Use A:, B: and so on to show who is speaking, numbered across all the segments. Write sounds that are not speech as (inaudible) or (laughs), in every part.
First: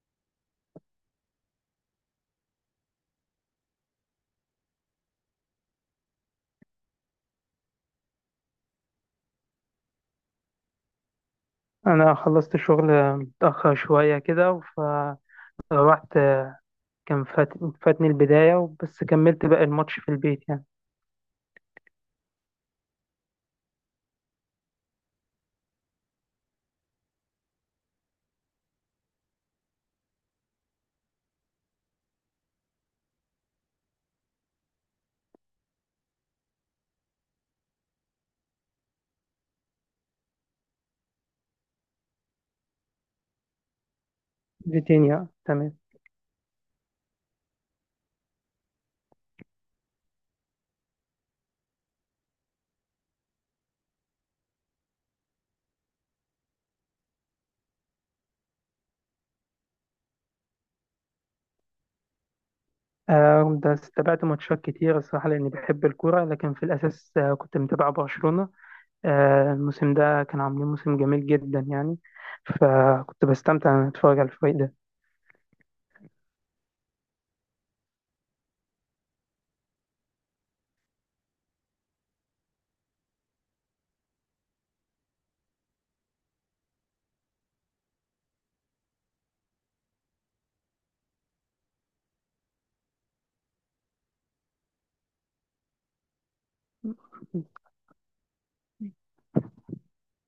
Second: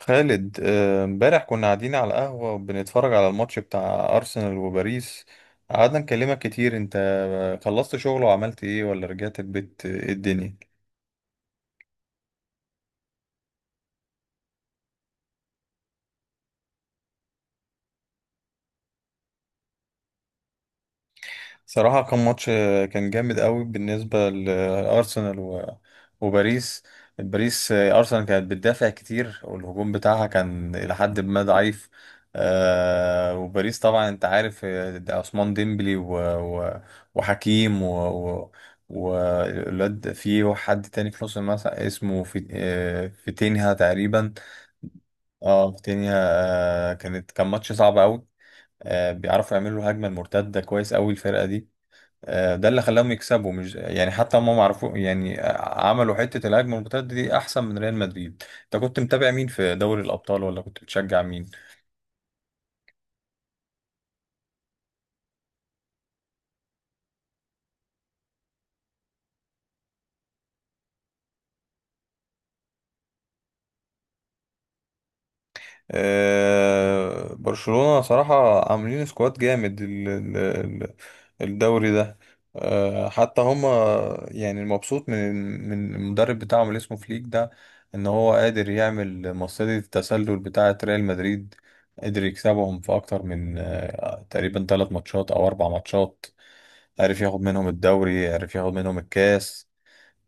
A: خالد، امبارح كنا قاعدين على قهوة وبنتفرج على الماتش بتاع أرسنال وباريس. قعدنا نكلمك كتير. انت خلصت شغل وعملت ايه ولا رجعت البيت؟ ايه الدنيا؟
B: انا خلصت شغل متاخر شويه كده فروحت. كان فات... فاتني البدايه، بس كملت باقي الماتش في البيت يعني.
A: صراحة كان ماتش، كان جامد قوي بالنسبة لأرسنال وباريس. باريس أرسنال كانت بتدافع كتير والهجوم بتاعها كان إلى حد ما ضعيف. وباريس طبعا أنت عارف، ده عثمان ديمبلي و- وحكيم و- والواد، في حد تاني في نص الملعب اسمه، في فيتينها تقريبا.
B: فيتينيا،
A: اه،
B: تمام.
A: فيتينها. كان ماتش صعب قوي. بيعرفوا يعملوا هجمة المرتدة كويس قوي الفرقة دي. ده اللي خلاهم يكسبوا، مش يعني حتى هم معرفوا يعني، عملوا حتة الهجمة المرتدة دي أحسن من ريال مدريد. أنت كنت متابع مين في دوري الأبطال ولا كنت بتشجع مين؟
B: آه، بس تابعت ماتشات كتير الصراحه، لاني بحب الكوره، لكن في الاساس كنت متابع برشلونه. الموسم ده كان عاملين موسم جميل جدا يعني. فكنت بستمتع ان اتفرج على الفريق ده.
A: أه، برشلونة صراحة عاملين سكواد جامد الدوري ده. أه حتى هم، يعني المبسوط من المدرب بتاعهم اللي اسمه فليك ده، إن هو قادر يعمل مصيدة التسلل بتاعة ريال مدريد. قدر يكسبهم في أكتر من، تقريبا 3 ماتشات أو 4 ماتشات. عرف ياخد منهم الدوري، عرف ياخد منهم الكاس.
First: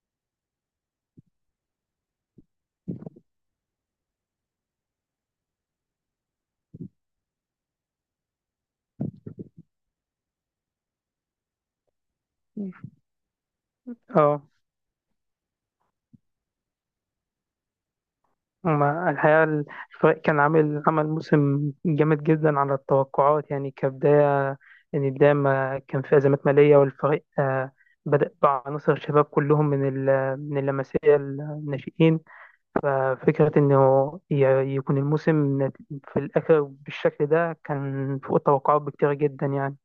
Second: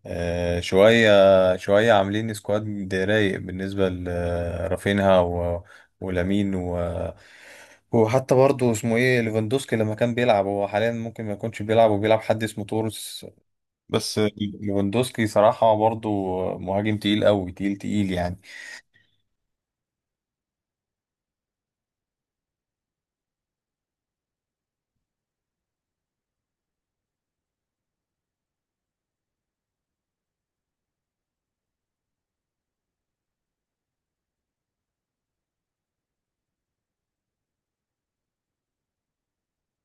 A: شوية شوية عاملين سكواد رايق بالنسبة لرافينها ولامين وحتى برضه اسمه ايه ليفاندوسكي، لما كان بيلعب. هو حاليا ممكن ما يكونش بيلعب وبيلعب حد اسمه تورس بس.
B: اه
A: ليفاندوسكي صراحة برضه مهاجم تقيل قوي، تقيل تقيل يعني.
B: هما الحقيقة الفريق كان عمل موسم جامد جدا على التوقعات يعني، كبداية. يعني بداية ما كان في أزمات مالية، والفريق بدأ بعناصر الشباب كلهم من اللمسية الناشئين. ففكرة إنه يكون الموسم في الآخر بالشكل ده كان فوق التوقعات بكتير جدا يعني.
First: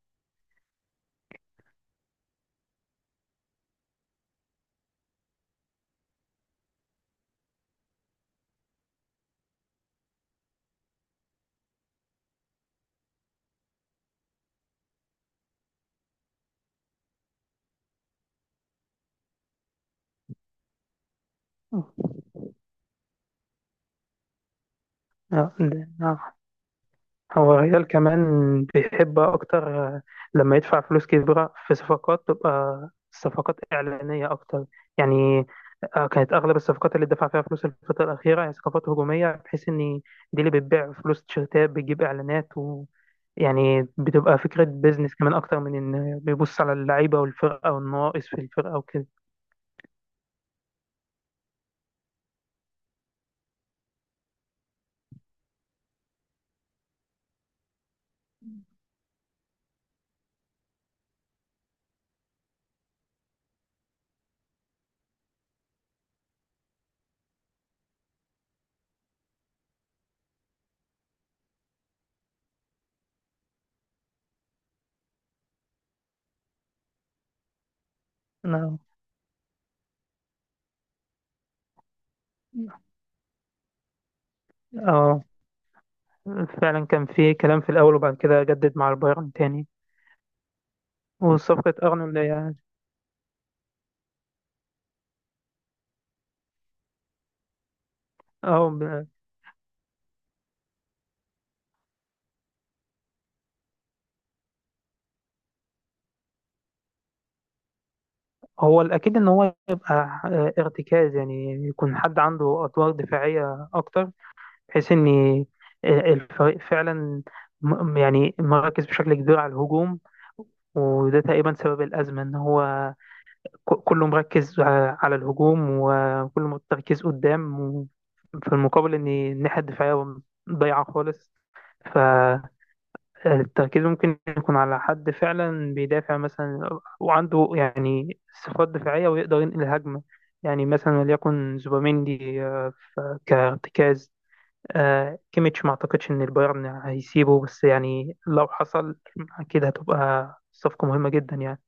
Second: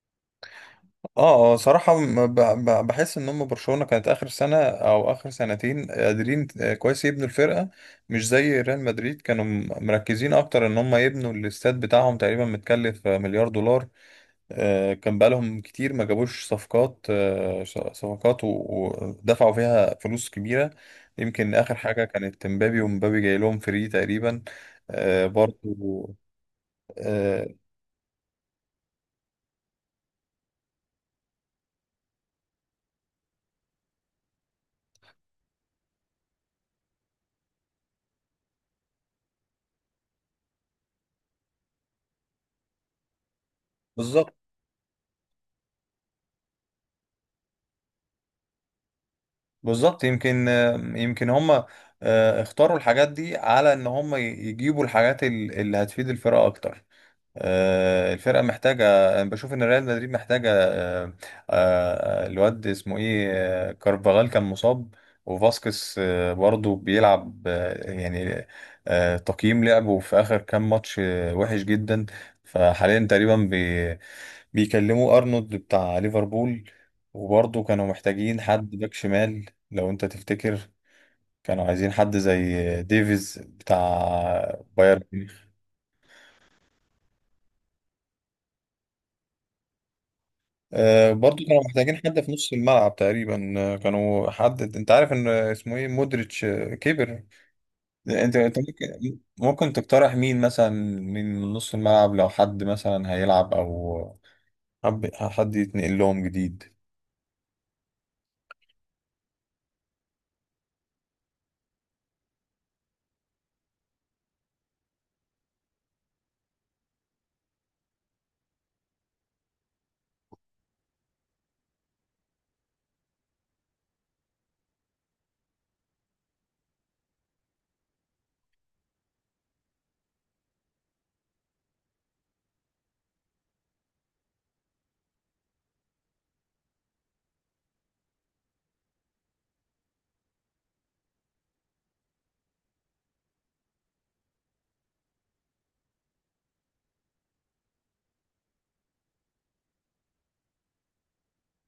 A: اه اه صراحة بحس ان هم برشلونة كانت اخر سنة او اخر سنتين قادرين كويس يبنوا الفرقة. مش زي ريال مدريد، كانوا مركزين اكتر ان هم يبنوا الاستاد بتاعهم، تقريبا متكلف مليار دولار. كان بقالهم كتير ما جابوش صفقات، صفقات ودفعوا فيها فلوس كبيرة. يمكن اخر حاجة كانت مبابي، ومبابي جاي لهم فري تقريبا.
B: آه، ده-
A: برضو.
B: آه.
A: آه،
B: هو الريال كمان بيحب أكتر لما يدفع فلوس كبيرة في صفقات تبقى صفقات إعلانية أكتر يعني. كانت أغلب الصفقات اللي دفع فيها فلوس الفترة الأخيرة هي صفقات هجومية، بحيث إن دي اللي بتبيع فلوس تيشيرتات بتجيب إعلانات، ويعني
A: بالظبط،
B: بتبقى فكرة بيزنس كمان أكتر من إن بيبص على اللعيبة والفرقة والنواقص في الفرقة وكده.
A: بالظبط. يمكن هم اختاروا الحاجات دي على ان هم يجيبوا الحاجات اللي هتفيد الفرقه اكتر. الفرقه محتاجه. انا بشوف ان ريال مدريد محتاجه، الواد اسمه ايه، كارفاغال كان مصاب. وفاسكس برضه بيلعب يعني، تقييم لعبه في اخر كام ماتش وحش جدا. فحاليا تقريبا بيكلموا ارنولد بتاع ليفربول، وبرضه كانوا محتاجين حد
B: أنا
A: باك شمال، لو انت تفتكر، كانوا عايزين حد زي ديفيز بتاع بايرن
B: اه
A: ميونخ.
B: فعلا كان في كلام في الأول، وبعد كده جدد مع البايرن تاني.
A: آه، برضه كانوا
B: وصفقة
A: محتاجين
B: أرنولد
A: حد في نص
B: هي-
A: الملعب تقريبا، كانوا، حد انت عارف ان اسمه ايه، مودريتش كبر. انت
B: اه
A: ممكن تقترح مين مثلا من نص الملعب، لو حد مثلا هيلعب او حد يتنقل لهم جديد؟
B: هو الأكيد إن هو يبقى ارتكاز، يعني يكون حد عنده أدوار دفاعية أكتر، بحيث إن الفريق فعلا يعني مركز بشكل كبير على الهجوم، وده تقريبا سبب الأزمة إن هو كله مركز على الهجوم، وكله تركيز قدام في المقابل إن الناحية الدفاعية ضايعة خالص. التركيز ممكن يكون على حد فعلا بيدافع مثلا وعنده يعني صفات دفاعية ويقدر ينقل الهجمة، يعني مثلا وليكن زوبيميندي، ف- كارتكاز. كيميتش، ما اعتقدش ان البايرن هيسيبه، بس يعني لو حصل اكيد هتبقى صفقة مهمة جدا يعني.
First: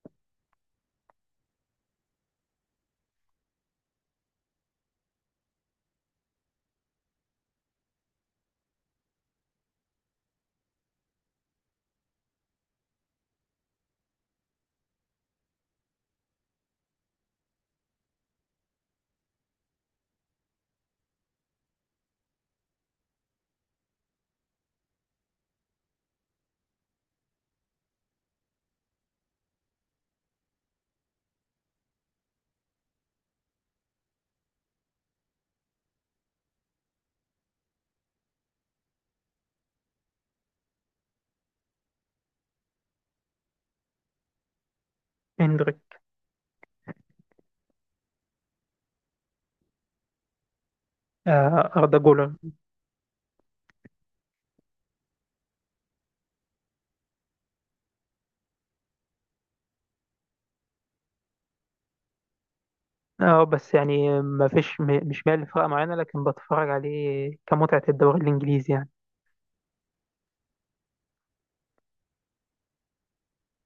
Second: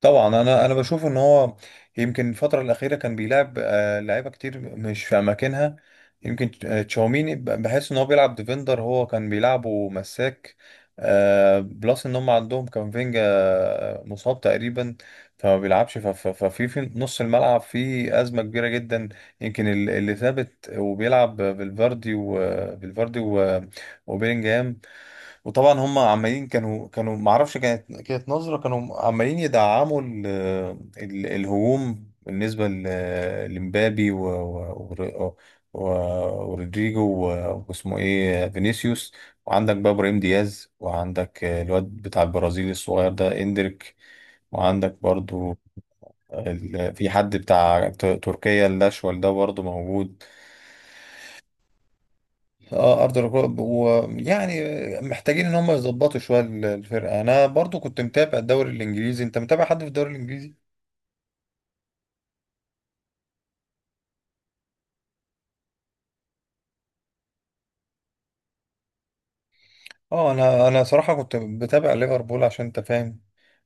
A: طبعا انا بشوف ان هو يمكن الفتره الاخيره كان بيلعب لعيبه كتير مش في اماكنها. يمكن تشاوميني بحس ان هو بيلعب ديفندر، هو كان بيلعبه مساك. بلس ان هم عندهم كامافينجا مصاب تقريبا، فما بيلعبش. ف- ف- ففي في نص الملعب في ازمه كبيره جدا. يمكن اللي ثابت وبيلعب بالفاردي وبيلينجهام. وطبعا هم عمالين، كانوا ما اعرفش، كانت نظرة، كانوا عمالين يدعموا ال ال الهجوم بالنسبة لمبابي و- و- ورودريجو واسمه ايه فينيسيوس. وعندك بقى ابراهيم دياز، وعندك الواد بتاع البرازيل الصغير ده اندريك. وعندك برضو
B: هندريك.
A: في حد بتاع تركيا الاشول ده برضو موجود.
B: أردا جولر.
A: اه، ارض الركاب. ويعني محتاجين ان هم يظبطوا شويه الفرقه. انا برضو كنت متابع الدوري الانجليزي، انت متابع حد في الدوري الانجليزي؟
B: اه، بس يعني ما فيش م- مش مال لفرقة معينة، لكن بتفرج عليه كمتعة الدوري الإنجليزي يعني.
A: اه، انا صراحه كنت بتابع ليفربول، عشان انت فاهم،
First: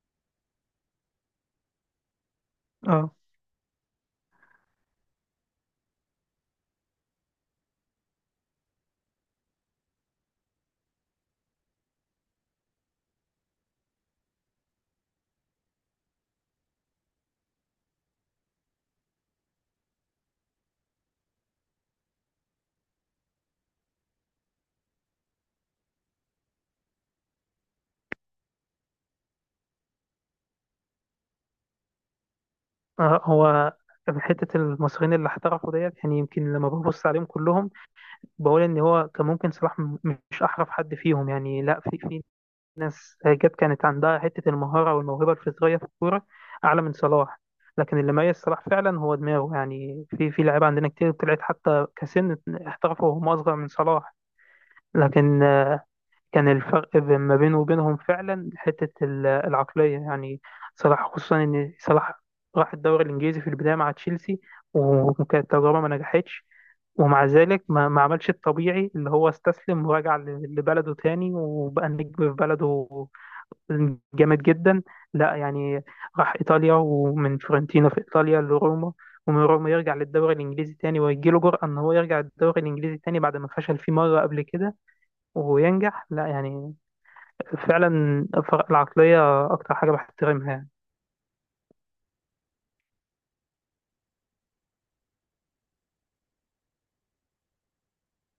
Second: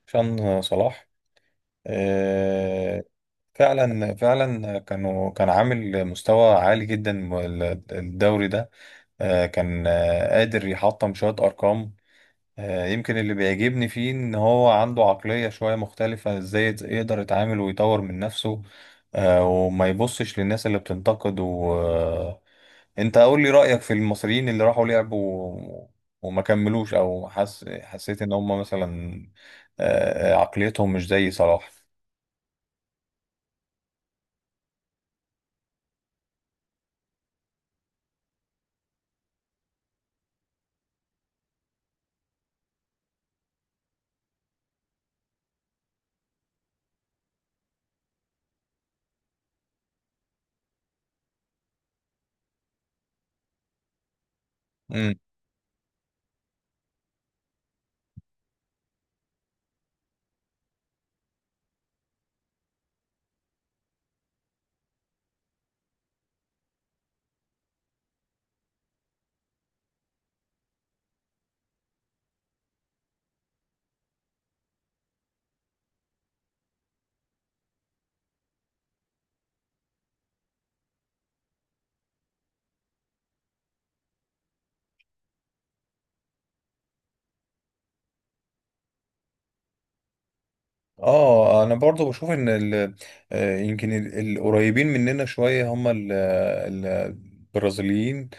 A: عشان صلاح. آه،
B: اه.
A: فعلا فعلا، كان عامل مستوى عالي جدا الدوري ده. آه كان، آه قادر يحطم شويه ارقام. يمكن اللي بيعجبني فيه ان هو عنده عقلية شوية مختلفة، ازاي يقدر يتعامل ويطور من نفسه. وما يبصش للناس اللي بتنتقد. وانت قول لي رأيك في المصريين اللي راحوا لعبوا و- وما كملوش، او حسيت ان هم مثلا عقليتهم مش زي صلاح.
B: هو في حتة المصريين اللي احترفوا ديت، يعني يمكن لما ببص عليهم كلهم، بقول إن هو كان ممكن صلاح مش أحرف حد فيهم، يعني لا، في ناس جت كانت عندها حتة المهارة والموهبة الفطرية في الكورة أعلى من صلاح. لكن اللي ميز صلاح فعلا هو دماغه، يعني في لعيبة عندنا كتير طلعت حتى كسن، احترفوا وهم أصغر من صلاح. لكن كان الفرق ما بينه وبينهم فعلا حتة العقلية يعني. صلاح، خصوصا إن صلاح راح الدوري الإنجليزي في البداية مع تشيلسي، وكانت تجربة ما نجحتش. ومع ذلك ما عملش الطبيعي، اللي هو استسلم ورجع لبلده تاني وبقى نجم في بلده جامد جدا. لا يعني، راح إيطاليا، ومن فيورنتينا في إيطاليا لروما، ومن روما يرجع للدوري الإنجليزي تاني، ويجيله جرأة إن هو يرجع للدوري الإنجليزي تاني بعد ما فشل فيه مرة قبل كده، وينجح. لا يعني، فعلا الفرق العقلية أكتر حاجة بحترمها.
A: اه، انا برضو بشوف ان يمكن القريبين مننا شويه هم البرازيليين،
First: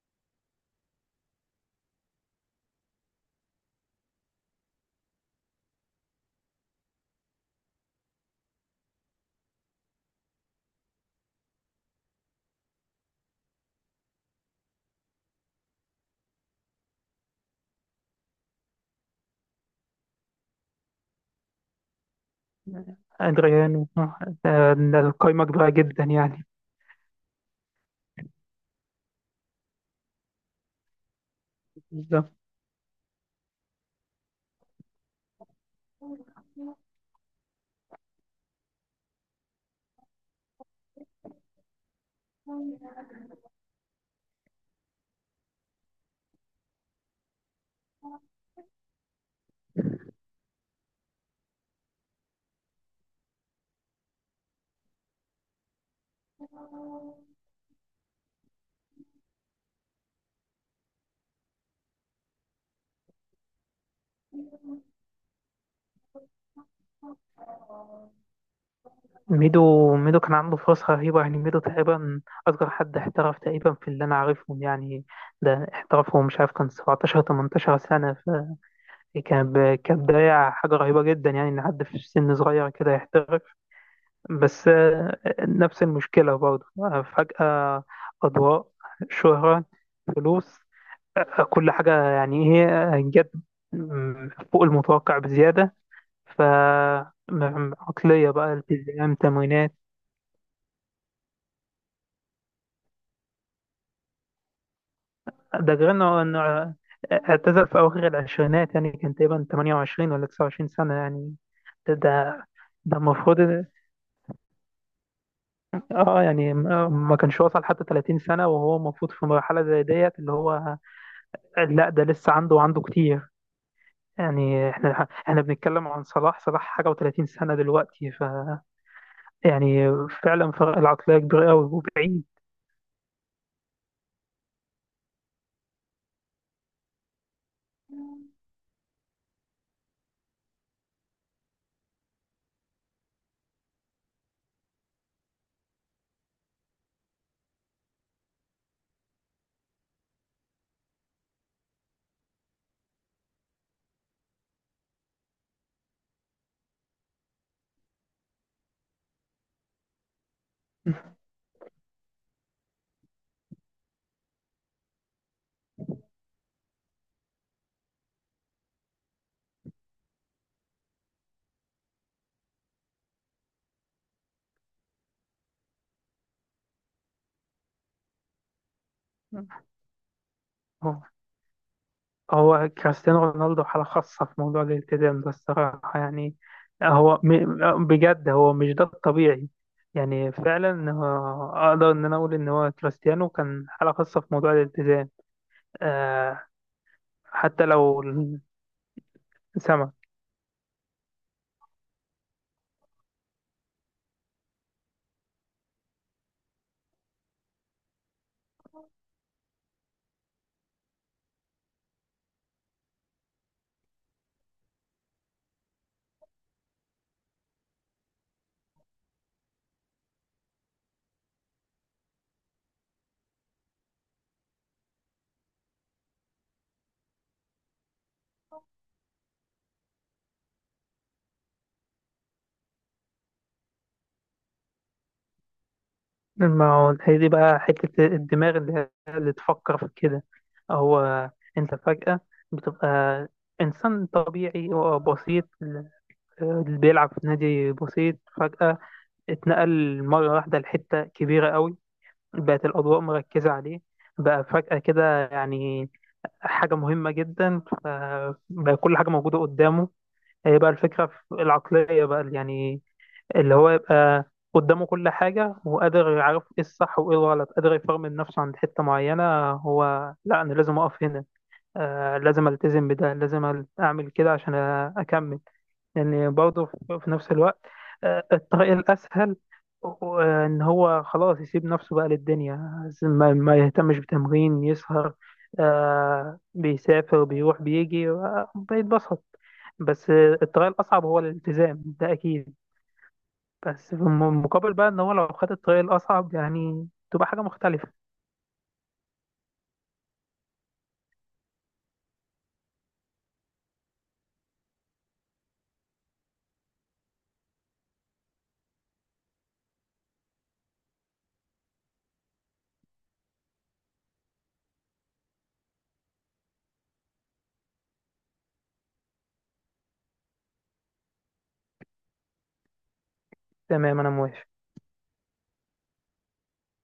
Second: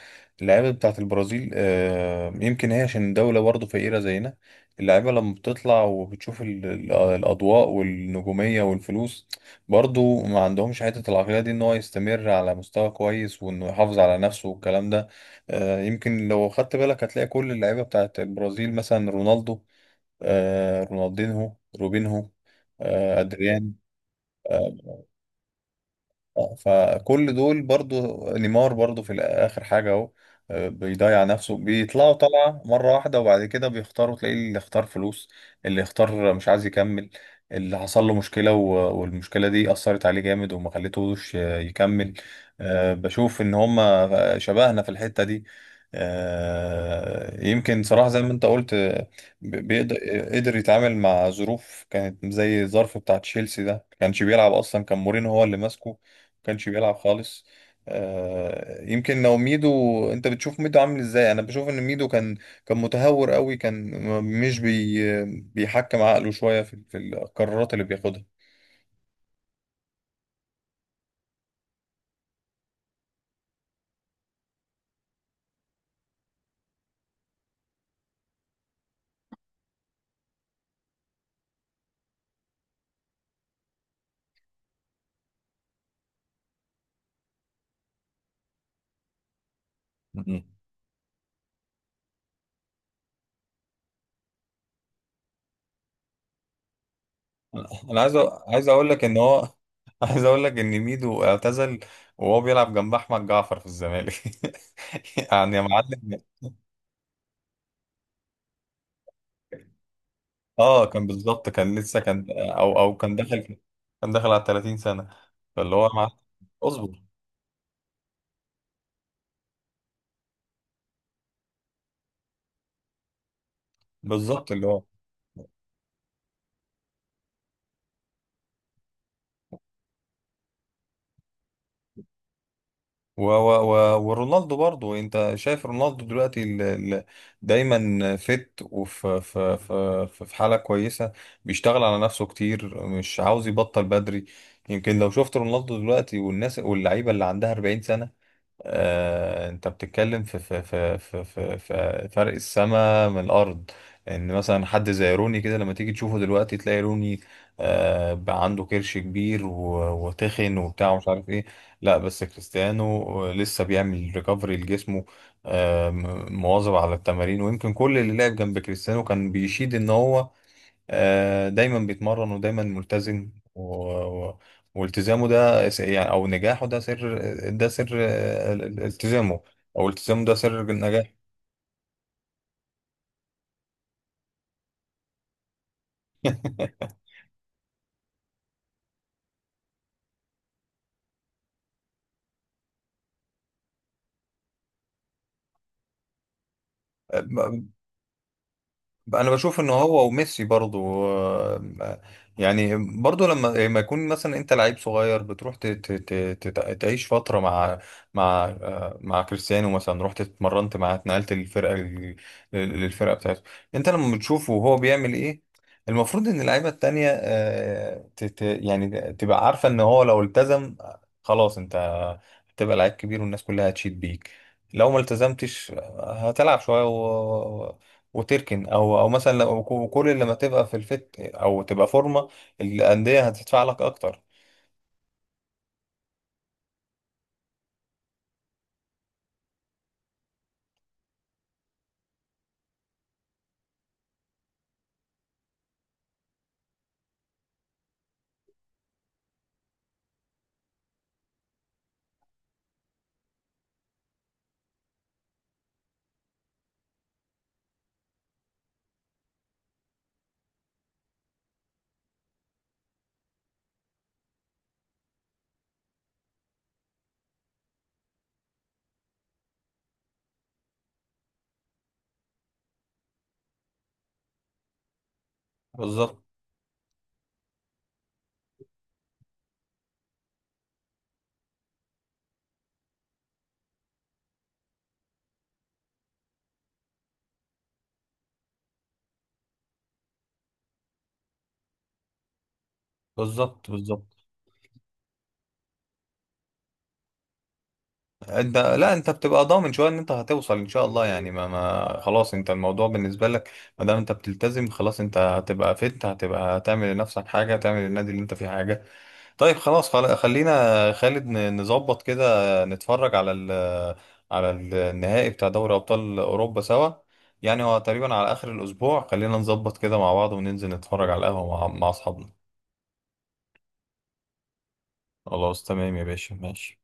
A: اللعيبه بتاعت البرازيل. يمكن هي عشان دوله برضو فقيره زينا، اللعيبه لما بتطلع وبتشوف الاضواء والنجوميه والفلوس، برضو ما عندهمش حته العقليه دي، ان هو يستمر على مستوى كويس وانه يحافظ على نفسه والكلام ده. يمكن لو خدت بالك هتلاقي كل اللعيبه بتاعت البرازيل، مثلا رونالدو، آه رونالدينهو، روبينهو،
B: يعني
A: آه أدريان.
B: أدريانو. آه،
A: آه.
B: القايمة كبيرة جدا يعني.
A: فكل دول برضو، نيمار برضو في اخر حاجه اهو، بيضيع نفسه. بيطلعوا
B: بالظبط.
A: طلعه مره واحده وبعد كده بيختاروا، تلاقي اللي اختار فلوس، اللي اختار مش عايز يكمل، اللي حصل له مشكله والمشكله دي اثرت عليه جامد وما خليتهوش يكمل. بشوف ان هما شبهنا في الحته دي. يمكن صراحه زي ما انت قلت، بيقدر، قدر يتعامل مع ظروف كانت زي الظرف بتاع تشيلسي ده، ما كانش بيلعب اصلا، كان مورينو هو اللي ماسكه، كانش بيلعب خالص. يمكن لو ميدو، انت بتشوف ميدو عامل ازاي؟ انا بشوف ان ميدو كان متهور قوي، كان مش بيحكم عقله شوية في القرارات اللي بياخدها.
B: ميدو، ميدو كان عنده فرص رهيبة يعني. ميدو تقريبا أصغر حد احترف تقريبا في اللي أنا عارفهم يعني. ده احترفه، مش عارف، كان 17 18 سنة. فكان ب- كان بداية حاجة رهيبة جدا، يعني إن حد في سن صغير كده يحترف. بس نفس المشكلة برضه. فجأة، أضواء، شهرة،
A: مم.
B: فلوس، كل حاجة يعني، هي جت فوق المتوقع بزيادة. ف
A: انا أنا عايز
B: عقلية بقى،
A: عايز اقول لك
B: التزام،
A: ان هو
B: تمرينات.
A: (laughs) عايز اقول لك ان ميدو اعتزل وهو بيلعب جنب احمد جعفر في الزمالك (laughs) يعني يا
B: ده غير
A: معلم.
B: إنه اعتزل في أواخر العشرينات، يعني كان تقريبا 28 ولا 29
A: اه،
B: سنة
A: كان
B: يعني.
A: بالظبط، كان
B: ده
A: لسه، كان
B: ده
A: او او
B: ده
A: كان
B: المفروض.
A: داخل، كان داخل على 30 سنة، فاللي هو مع...
B: اه، يعني ما
A: اصبر.
B: ما كانش وصل حتى 30 سنة، وهو المفروض في مرحلة زي ديت اللي هو. لا، ده لسه عنده وعنده كتير.
A: بالظبط، اللي
B: يعني
A: هو.
B: احنا بنتكلم عن صلاح. صلاح حاجة و30 سنة دلوقتي، ف يعني فعلا فرق العقلية كبير قوي وبعيد.
A: و و و ورونالدو برضو، انت شايف رونالدو دلوقتي ال ال دايما فت، وفي في في في حالة كويسة، بيشتغل على نفسه كتير، مش عاوز يبطل بدري. يمكن لو شفت رونالدو دلوقتي والناس واللعيبة اللي عندها 40 سنة، انت بتتكلم في فرق السماء من الارض. ان مثلا حد زي روني كده، لما تيجي تشوفه دلوقتي تلاقي روني بقى عنده كرش كبير وتخن وبتاع ومش عارف
B: (laughs)
A: ايه. لا، بس كريستيانو لسه بيعمل ريكفري لجسمه، مواظب على التمارين. ويمكن كل اللي لعب جنب كريستيانو كان بيشيد ان هو دايما بيتمرن ودايما ملتزم. والتزامه ده يعني او نجاحه ده سر. ده سر التزامه. او التزامه ده سر
B: هو
A: النجاح.
B: هو كريستيانو رونالدو حالة خاصة في موضوع الالتزام ده الصراحة يعني. هو بجد، هو مش ده الطبيعي، يعني فعلا أقدر إن أنا أقول إن هو كريستيانو كان حالة خاصة في موضوع الالتزام. آه حتى
A: آه،
B: لو
A: انا بشوف ان
B: سما.
A: هو وميسي برضو يعني، برضو، لما يكون مثلا انت لعيب صغير، بتروح تعيش فتره مع مع كريستيانو مثلا، رحت اتمرنت معاه، اتنقلت للفرقه للفرقه بتاعته. انت لما بتشوفه وهو بيعمل ايه، المفروض ان اللعيبه التانيه يعني تبقى عارفه ان هو لو التزم خلاص، انت هتبقى لعيب كبير والناس كلها هتشيد بيك. لو ما التزمتش هتلعب شويه وتركن، او او مثلا لو كل لما تبقى في الفت او تبقى فورمه، الانديه هتدفع لك اكتر.
B: ما هو هي دي بقى حتة الدماغ اللي تفكر في كده. هو، أنت فجأة بتبقى إنسان طبيعي وبسيط آه، اللي بيلعب في نادي بسيط فجأة اتنقل مرة واحدة لحتة كبيرة قوي بقت الأضواء مركزة عليه بقى فجأة كده يعني حاجة مهمة جدا فبقى كل حاجة موجودة قدامه هي بقى الفكرة في العقلية بقى يعني اللي هو يبقى قدامه كل حاجة وقادر يعرف ايه الصح وايه الغلط قادر يفرمل نفسه عند حتة معينة هو لا أنا لازم أقف هنا، لازم ألتزم بده، لازم أعمل كده عشان أكمل.
A: بالظبط،
B: يعني برضه في نفس الوقت، الطريق الأسهل إن هو خلاص يسيب نفسه بقى للدنيا، ما يهتمش بتمرين، يسهر، بيسافر، بيروح، بيجي، بيتبسط. بس الطريق الأصعب هو الالتزام ده أكيد.
A: بالظبط.
B: بس في
A: بالظبط.
B: المقابل بقى إن هو لو خد الطريق الأصعب، يعني تبقى حاجة مختلفة.
A: انت لا، انت بتبقى ضامن شويه ان انت هتوصل ان شاء الله يعني. ما ما خلاص، انت الموضوع بالنسبه لك، ما دام انت بتلتزم خلاص، انت هتبقى فت، هتبقى تعمل لنفسك حاجه، تعمل للنادي اللي انت فيه حاجه. طيب خلاص، خلينا خالد نظبط كده، نتفرج على على النهائي بتاع دوري أبطال أوروبا سوا، يعني هو تقريبا على آخر الأسبوع. خلينا نظبط كده مع بعض وننزل نتفرج على القهوة مع أصحابنا.
B: تمام، أنا موافق.
A: خلاص تمام يا باشا، ماشي.